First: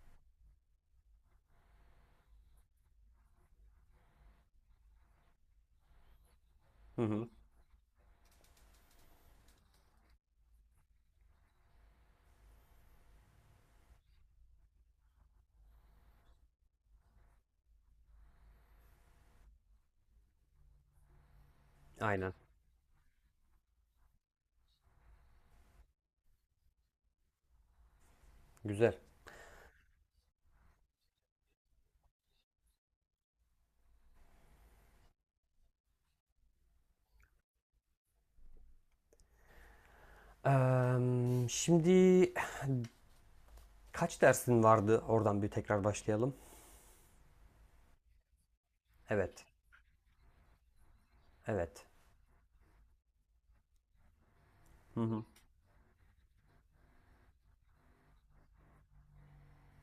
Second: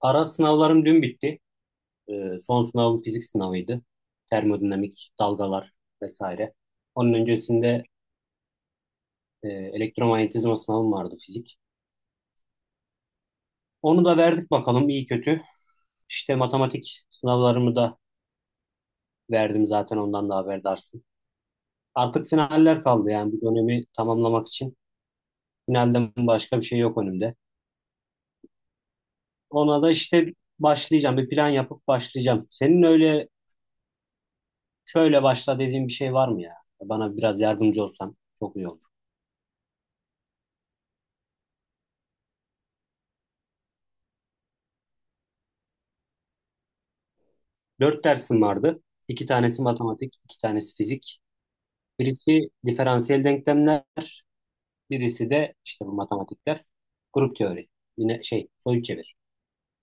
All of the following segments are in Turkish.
Ara sınavlarım dün bitti. Son sınavım fizik sınavıydı. Termodinamik, dalgalar vesaire. Hı Onun hı. öncesinde elektromanyetizma sınavım vardı fizik. Onu da verdik bakalım iyi kötü. İşte matematik sınavlarımı da verdim zaten ondan da haberdarsın. Artık Aynen. finaller kaldı yani bir dönemi tamamlamak için. Finalden başka bir şey yok önümde. Güzel. Ona da işte başlayacağım. Bir plan yapıp başlayacağım. Senin öyle şöyle başla dediğin bir şey var mı ya? Bana biraz yardımcı olsan çok iyi olur. Şimdi kaç dersin vardı? Oradan bir tekrar başlayalım. Dört dersim vardı. İki Evet. tanesi matematik, iki tanesi fizik. Evet. Birisi diferansiyel denklemler, Hı hı. birisi de işte bu matematikler. Grup teori. Yine şey, soyut çevir.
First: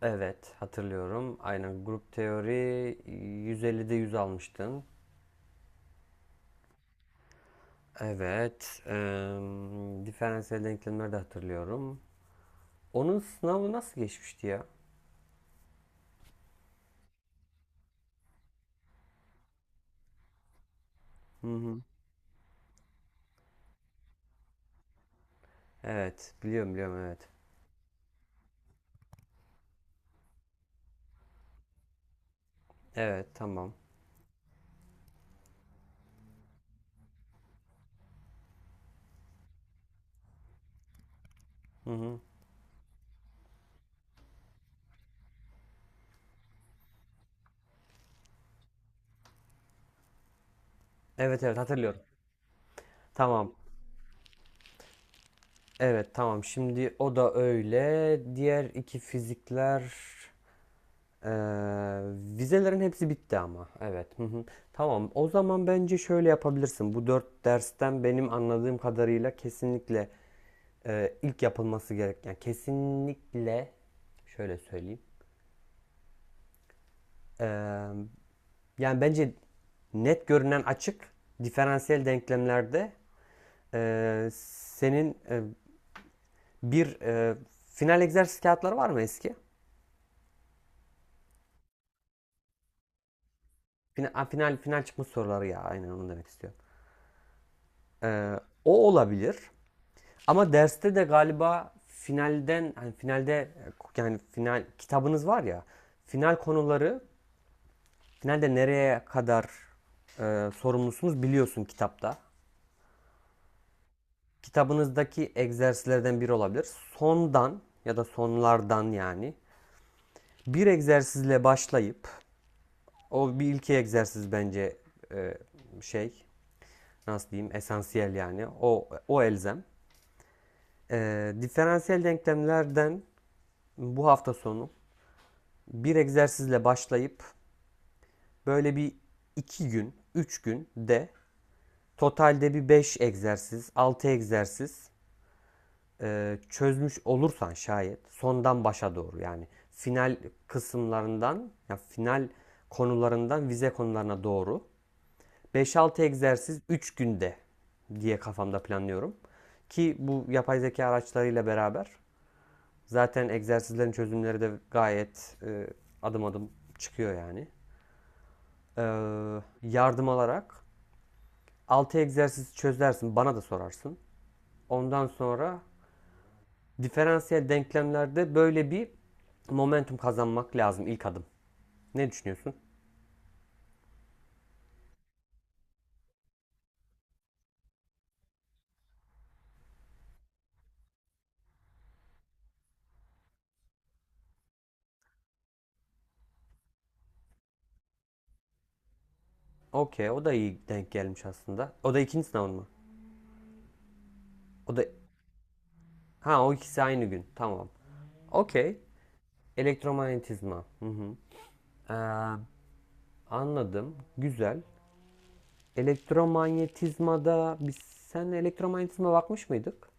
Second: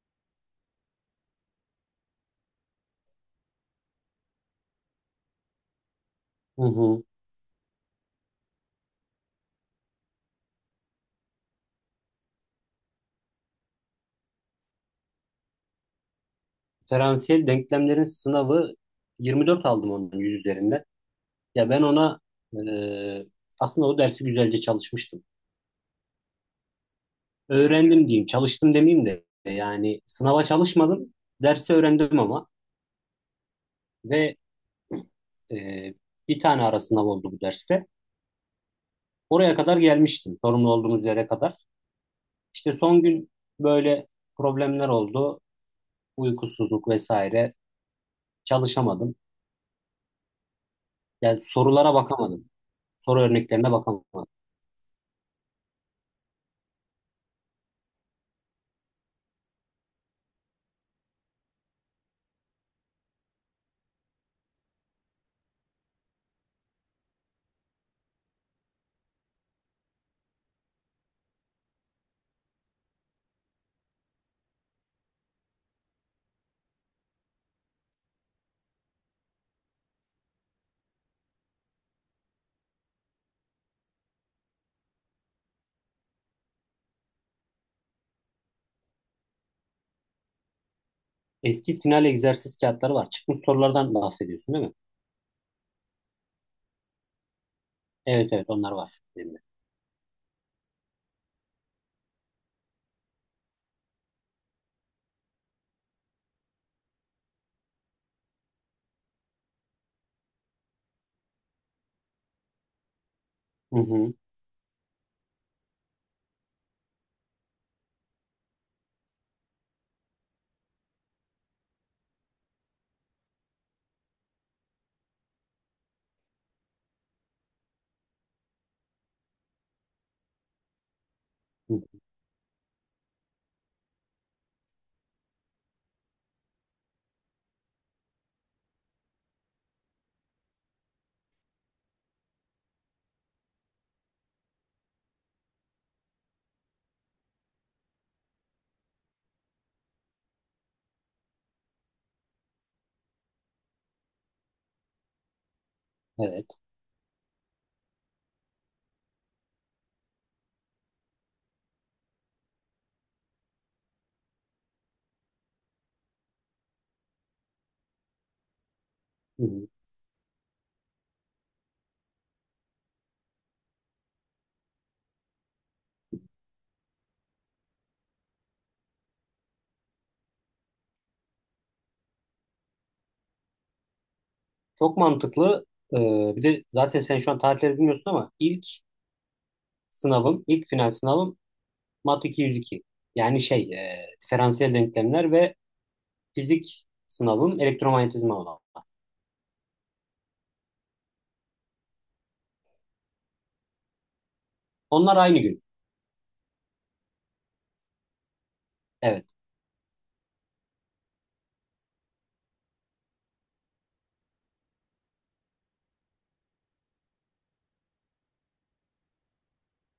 Evet, hatırlıyorum. Aynen grup teori 150'de 100 almıştın. Hı hı. Evet. Diferansiyel denklemleri de hatırlıyorum. Onun sınavı nasıl geçmişti ya? Diferansiyel denklemlerin sınavı 24 aldım onun 100 üzerinden. Hı Ya hı. ben ona e, aslında o dersi güzelce çalışmıştım. Evet, biliyorum biliyorum, evet. Öğrendim diyeyim, çalıştım demeyeyim de yani sınava çalışmadım, dersi öğrendim ama Evet, tamam. ve e, bir tane ara sınav oldu bu derste. Oraya kadar gelmiştim, sorumlu olduğumuz yere kadar. Hı hı. İşte son gün böyle problemler oldu, uykusuzluk vesaire. Çalışamadım. Yani Evet, evet, sorulara hatırlıyorum. bakamadım, soru Tamam. örneklerine bakamadım. Evet, tamam, şimdi o da öyle. Diğer iki fizikler eee, vizelerin hepsi bitti ama. Evet. Hı hı. Tamam, o zaman bence şöyle yapabilirsin. Bu dört dersten benim anladığım kadarıyla kesinlikle ilk yapılması gereken kesinlikle, şöyle söyleyeyim. Eee, Yani bence net görünen açık diferansiyel denklemlerde, senin bir final egzersiz kağıtları var mı eski? Eski final egzersiz kağıtları var. Çıkmış sorulardan Fina- bahsediyorsun Final, değil mi? final, çıkmış soruları ya, aynen onu demek istiyorum. Evet Ee, evet onlar O var olabilir. elimde. Ama derste de galiba finalden, hani finalde, yani final kitabınız var ya, final konuları, finalde nereye kadar sorumlusunuz biliyorsun kitapta. Hı hı. Kitabınızdaki egzersizlerden biri olabilir. Sondan ya da sonlardan yani bir egzersizle başlayıp, o bir ilki egzersiz bence e, şey, nasıl diyeyim, esansiyel yani, o elzem. Hı. Diferansiyel denklemlerden bu hafta sonu bir egzersizle başlayıp böyle bir 2 gün, 3 gün de totalde bir 5 egzersiz, 6 egzersiz çözmüş olursan şayet, sondan başa doğru yani, final kısımlarından ya final konularından vize konularına doğru beş altı Evet. egzersiz 3 günde diye kafamda planlıyorum. Ki bu yapay zeka araçlarıyla beraber zaten egzersizlerin çözümleri de gayet adım adım çıkıyor yani. Ee, Hı hı. Yardım alarak 6 egzersiz çözersin, bana da sorarsın. Ondan sonra diferansiyel denklemlerde böyle bir momentum kazanmak lazım, ilk adım. Ne düşünüyorsun? Çok mantıklı. Bir de zaten sen şu an tarihleri bilmiyorsun ama ilk final sınavım Mat 202. Yani şey, diferansiyel denklemler ve fizik sınavım elektromanyetizma olan. Okey, o da iyi denk gelmiş aslında. O da ikinci sınavın mı? O da Onlar aynı gün. Ha, o ikisi aynı gün. Tamam. Okey. Evet. Elektromanyetizma. Hı hı. Ee, Anladım. Güzel. Elektromanyetizmada sen elektromanyetizma bakmış mıydık?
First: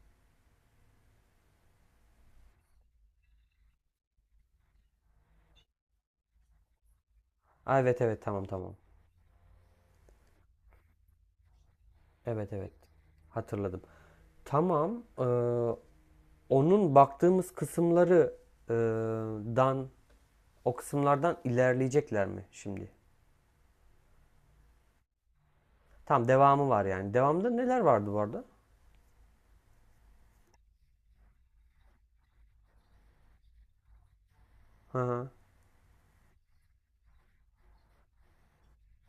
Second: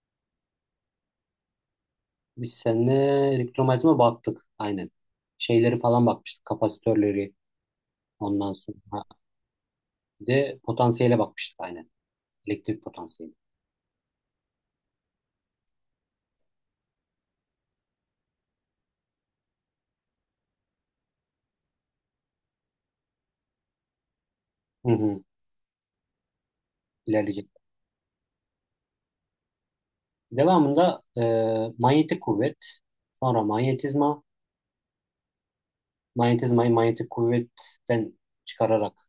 Biz seninle elektromanyetizma baktık. Aynen. Şeyleri falan bakmıştık. Kapasitörleri. Aa, evet, evet, tamam, Ondan tamam. sonra bir de potansiyele bakmıştık aynen. Evet, evet. Elektrik potansiyeli. Hatırladım. Tamam. Onun baktığımız kısımları ee, dan o kısımlardan ilerleyecekler mi şimdi? Hı hı. Tamam, devamı var yani. İlerleyecek. Devamda neler vardı bu arada? Devamında manyetik kuvvet. Sonra manyetizma. Hı hı. Manyetizmayı manyetik kuvvetten çıkararak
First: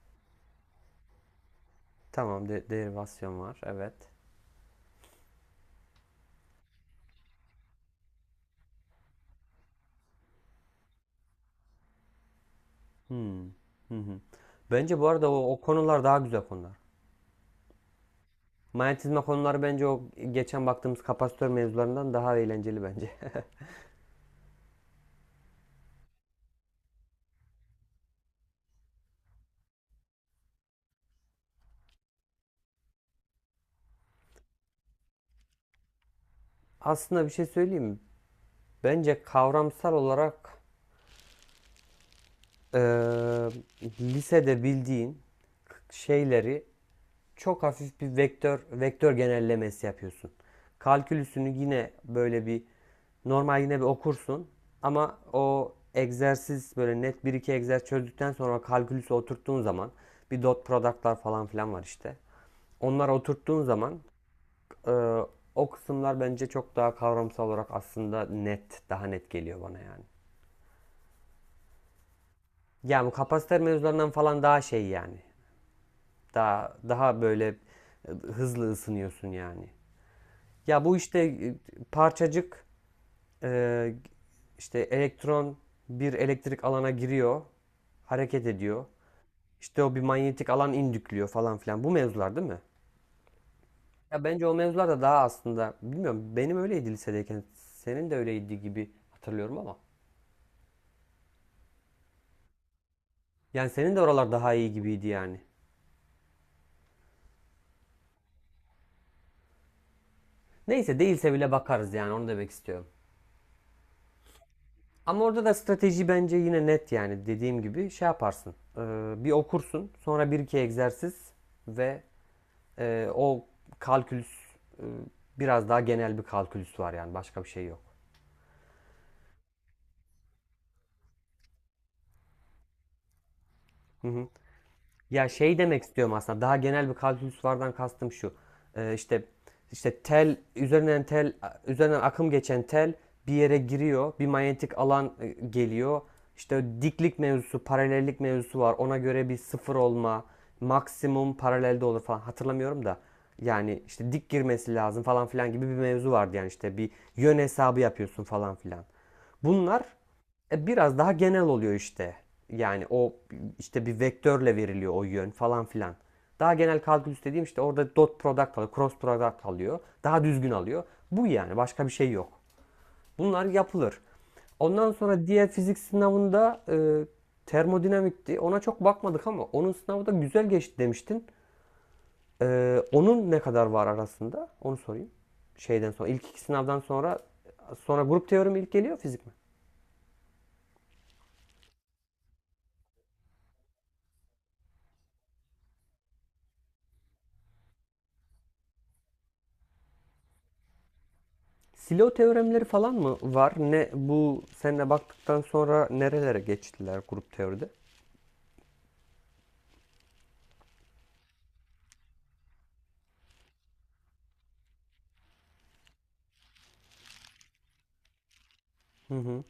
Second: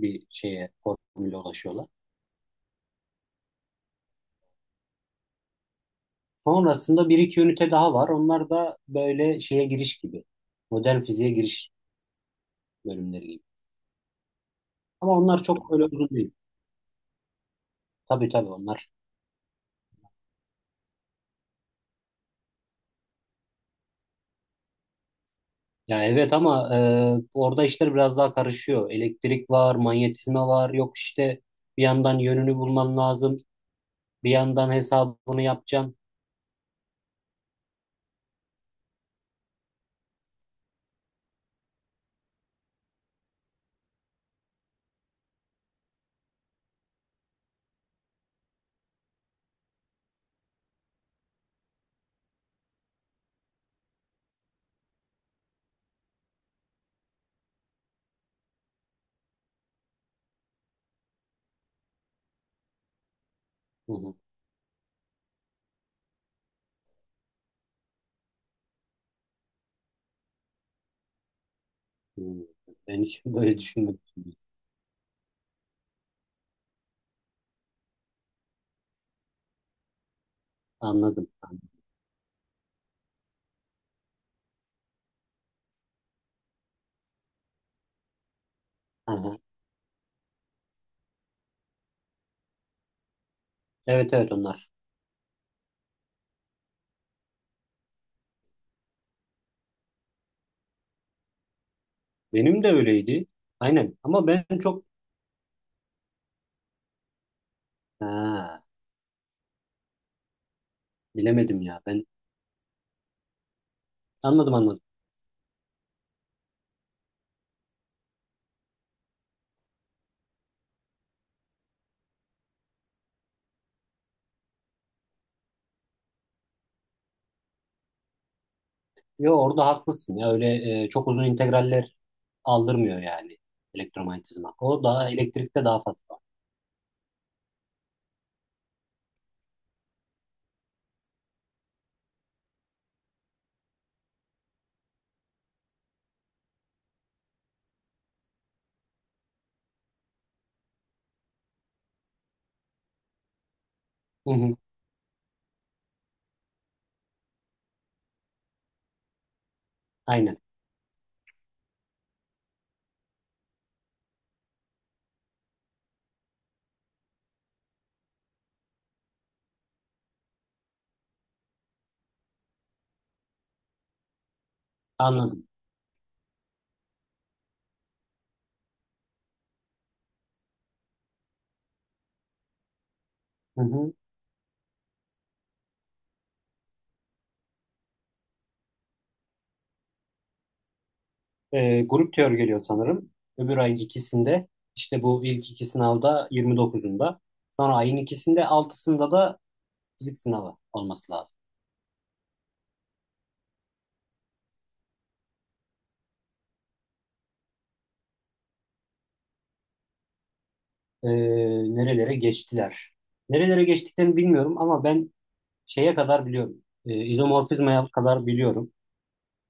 bir şeye formüle ulaşıyorlar. Tamam, derivasyon var. Evet. Sonrasında bir iki ünite daha var. Onlar da böyle şeye giriş gibi. Modern fiziğe giriş bölümleri gibi. Hmm. Hı hı. Bence bu Ama arada onlar o çok öyle konular uzun daha değil. güzel konular. Tabii tabii onlar. Manyetizma konuları bence o geçen baktığımız kapasitör mevzularından daha eğlenceli bence. Ya evet ama orada işler biraz daha karışıyor. Elektrik var, manyetizma var. Yok işte bir yandan yönünü bulman lazım. Bir yandan hesabını yapacaksın. Aslında bir şey söyleyeyim mi? Bence kavramsal olarak eee, lisede bildiğin şeyleri çok hafif bir vektör genellemesi yapıyorsun. Kalkülüsünü yine böyle bir normal yine bir okursun, ama o egzersiz böyle net bir iki egzersiz çözdükten sonra kalkülüsü oturttuğun zaman, bir dot product'lar falan filan var işte. Onları oturttuğun Hı zaman hı. eee, o kısımlar bence çok daha kavramsal olarak aslında net, daha net geliyor bana yani. Hı. Ben Yani bu hiç böyle kapasitör düşünmedim. mevzularından falan daha şey yani. Daha böyle hızlı ısınıyorsun yani. Ya bu işte Anladım. Parçacık, e, işte elektron bir elektrik alana giriyor, hareket ediyor. Aha. İşte o bir manyetik alan indükliyor falan filan. Bu mevzular değil mi? Evet Ya evet bence o onlar. mevzular da daha, aslında bilmiyorum, benim öyleydi lisedeyken. Senin de öyleydi gibi hatırlıyorum ama. Benim de öyleydi. Yani Aynen. senin de Ama oralar ben daha iyi çok gibiydi yani. ha, Neyse, değilse bile bilemedim ya. bakarız Ben yani, onu demek istiyorum. anladım. Ama orada da strateji bence yine net yani, dediğim gibi şey yaparsın. Bir okursun, sonra bir iki egzersiz ve o kalkülüs, e, biraz daha genel bir kalkülüs var yani, başka bir şey yok. Yo orada haklısın ya öyle çok uzun integraller aldırmıyor yani Hı hı. elektromanyetizma. O daha Ya şey elektrikte daha demek istiyorum, fazla. aslında daha genel bir kalkülüs vardan kastım şu. İşte tel üzerinden akım geçen tel bir yere giriyor. Bir manyetik alan geliyor. İşte diklik mevzusu, paralellik mevzusu var. Ona göre bir sıfır olma, maksimum paralelde olur falan, hatırlamıyorum da. Yani işte dik Hı hı, girmesi lazım falan filan gibi bir mevzu vardı yani, işte bir yön hesabı yapıyorsun falan filan. Bunlar aynen biraz daha genel oluyor işte. Yani o işte bir vektörle veriliyor o yön falan filan. Daha genel kalkülüs dediğim işte orada dot product alıyor, cross product alıyor. Daha düzgün alıyor. Bu yani, başka bir şey yok. Bunlar yapılır. Ondan sonra anladım. diğer fizik sınavında termodinamikti. Ona çok bakmadık ama onun sınavı da güzel geçti demiştin. Onun ne Hı kadar var hı. arasında? Onu sorayım. Şeyden sonra ilk iki sınavdan sonra grup teorimi ilk geliyor, fizik mi? Grup teori geliyor sanırım. Öbür ayın ikisinde işte bu ilk iki sınavda 29'unda. Sonra ayın ikisinde altısında da fizik sınavı olması lazım. Silo teoremleri falan mı var? Ne bu, seninle baktıktan sonra nerelere geçtiler grup teoride? E, Nerelere geçtiler? Nerelere geçtiklerini bilmiyorum ama ben şeye kadar biliyorum. İzomorfizmaya kadar biliyorum. Hı hı.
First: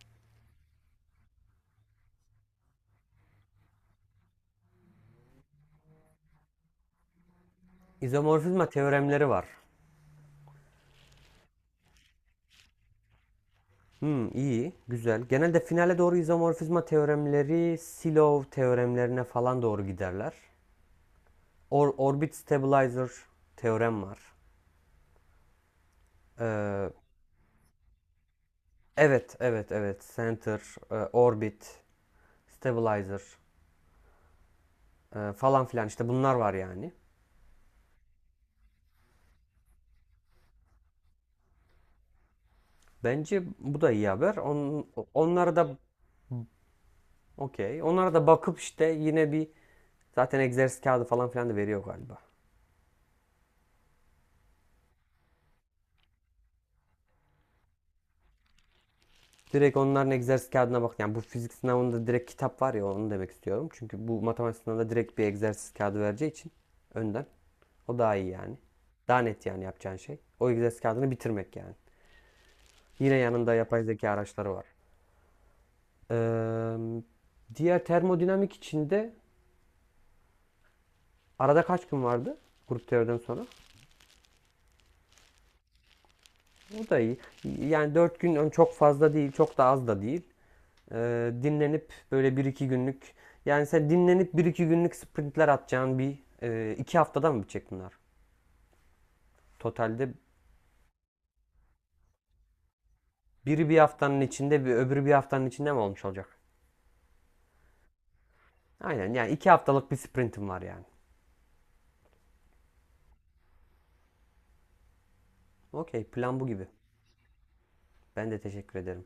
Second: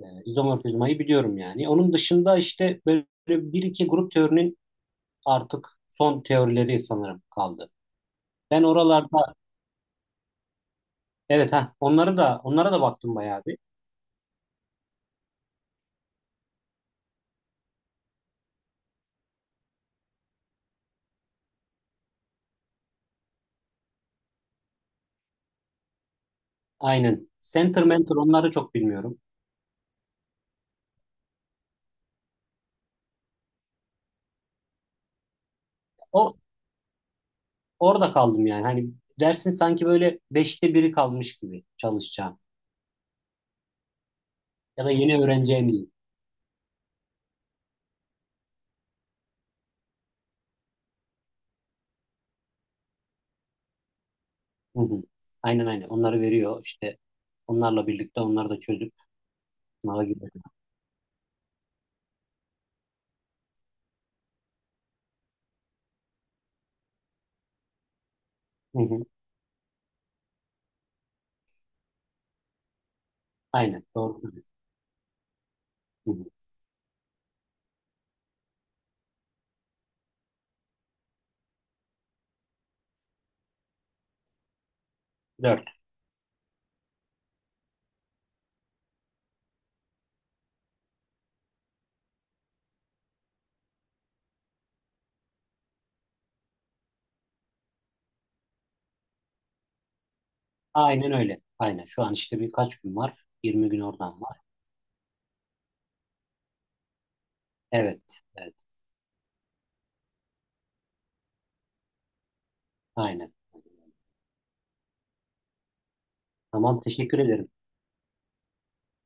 İzomorfizmayı biliyorum yani. Onun dışında işte böyle bir iki grup teorinin artık son teorileri sanırım kaldı. Ben İzomorfizma teoremleri oralarda var. evet ha onları da onlara da baktım bayağı bir. Hmm, iyi, güzel. Genelde finale doğru izomorfizma teoremleri, Silov teoremlerine falan doğru giderler. Orbit stabilizer teorem var. Ee, Aynen. Center mentor onları çok bilmiyorum. evet, evet, evet. Center, orbit, stabilizer, falan filan işte, bunlar O var yani. Orada kaldım yani. Hani dersin sanki böyle beşte biri kalmış gibi çalışacağım. Bence bu da iyi haber. Ya da yeni Onları öğreneceğim da diyeyim. okey. Onlara da bakıp işte yine bir, zaten egzersiz kağıdı falan filan da veriyor galiba. Hı hı. Aynen aynen. Onları veriyor işte. Onlarla birlikte onları da çözüp Direkt sınava onların giriyor. egzersiz kağıdına bak. Yani bu fizik sınavında direkt kitap var ya, onu demek istiyorum. Çünkü bu matematik sınavında direkt bir egzersiz kağıdı vereceği için önden. O daha iyi yani. Hı hı. Daha net yani yapacağın şey. O egzersiz kağıdını bitirmek yani. Yine yanında yapay Aynen. zeka Doğru söylüyorsun. araçları var. Hı hı. Ee, Diğer termodinamik içinde arada kaç gün vardı? Grup teoriden sonra. Dört. O da iyi. Yani 4 gün çok fazla değil, çok da az da değil. Dinlenip böyle bir iki günlük, yani sen dinlenip bir 2 günlük sprintler atacağın bir, 2 haftadan mı bitecek bunlar? Totalde Aynen öyle. Aynen. Şu an işte birkaç gün var. biri 20 bir gün haftanın oradan var. içinde, bir öbürü bir haftanın içinde mi olmuş olacak? Evet. Evet. Aynen, yani 2 haftalık bir sprintim var yani. Aynen. Okey, plan bu gibi. Tamam. Teşekkür ederim. Ben de teşekkür ederim.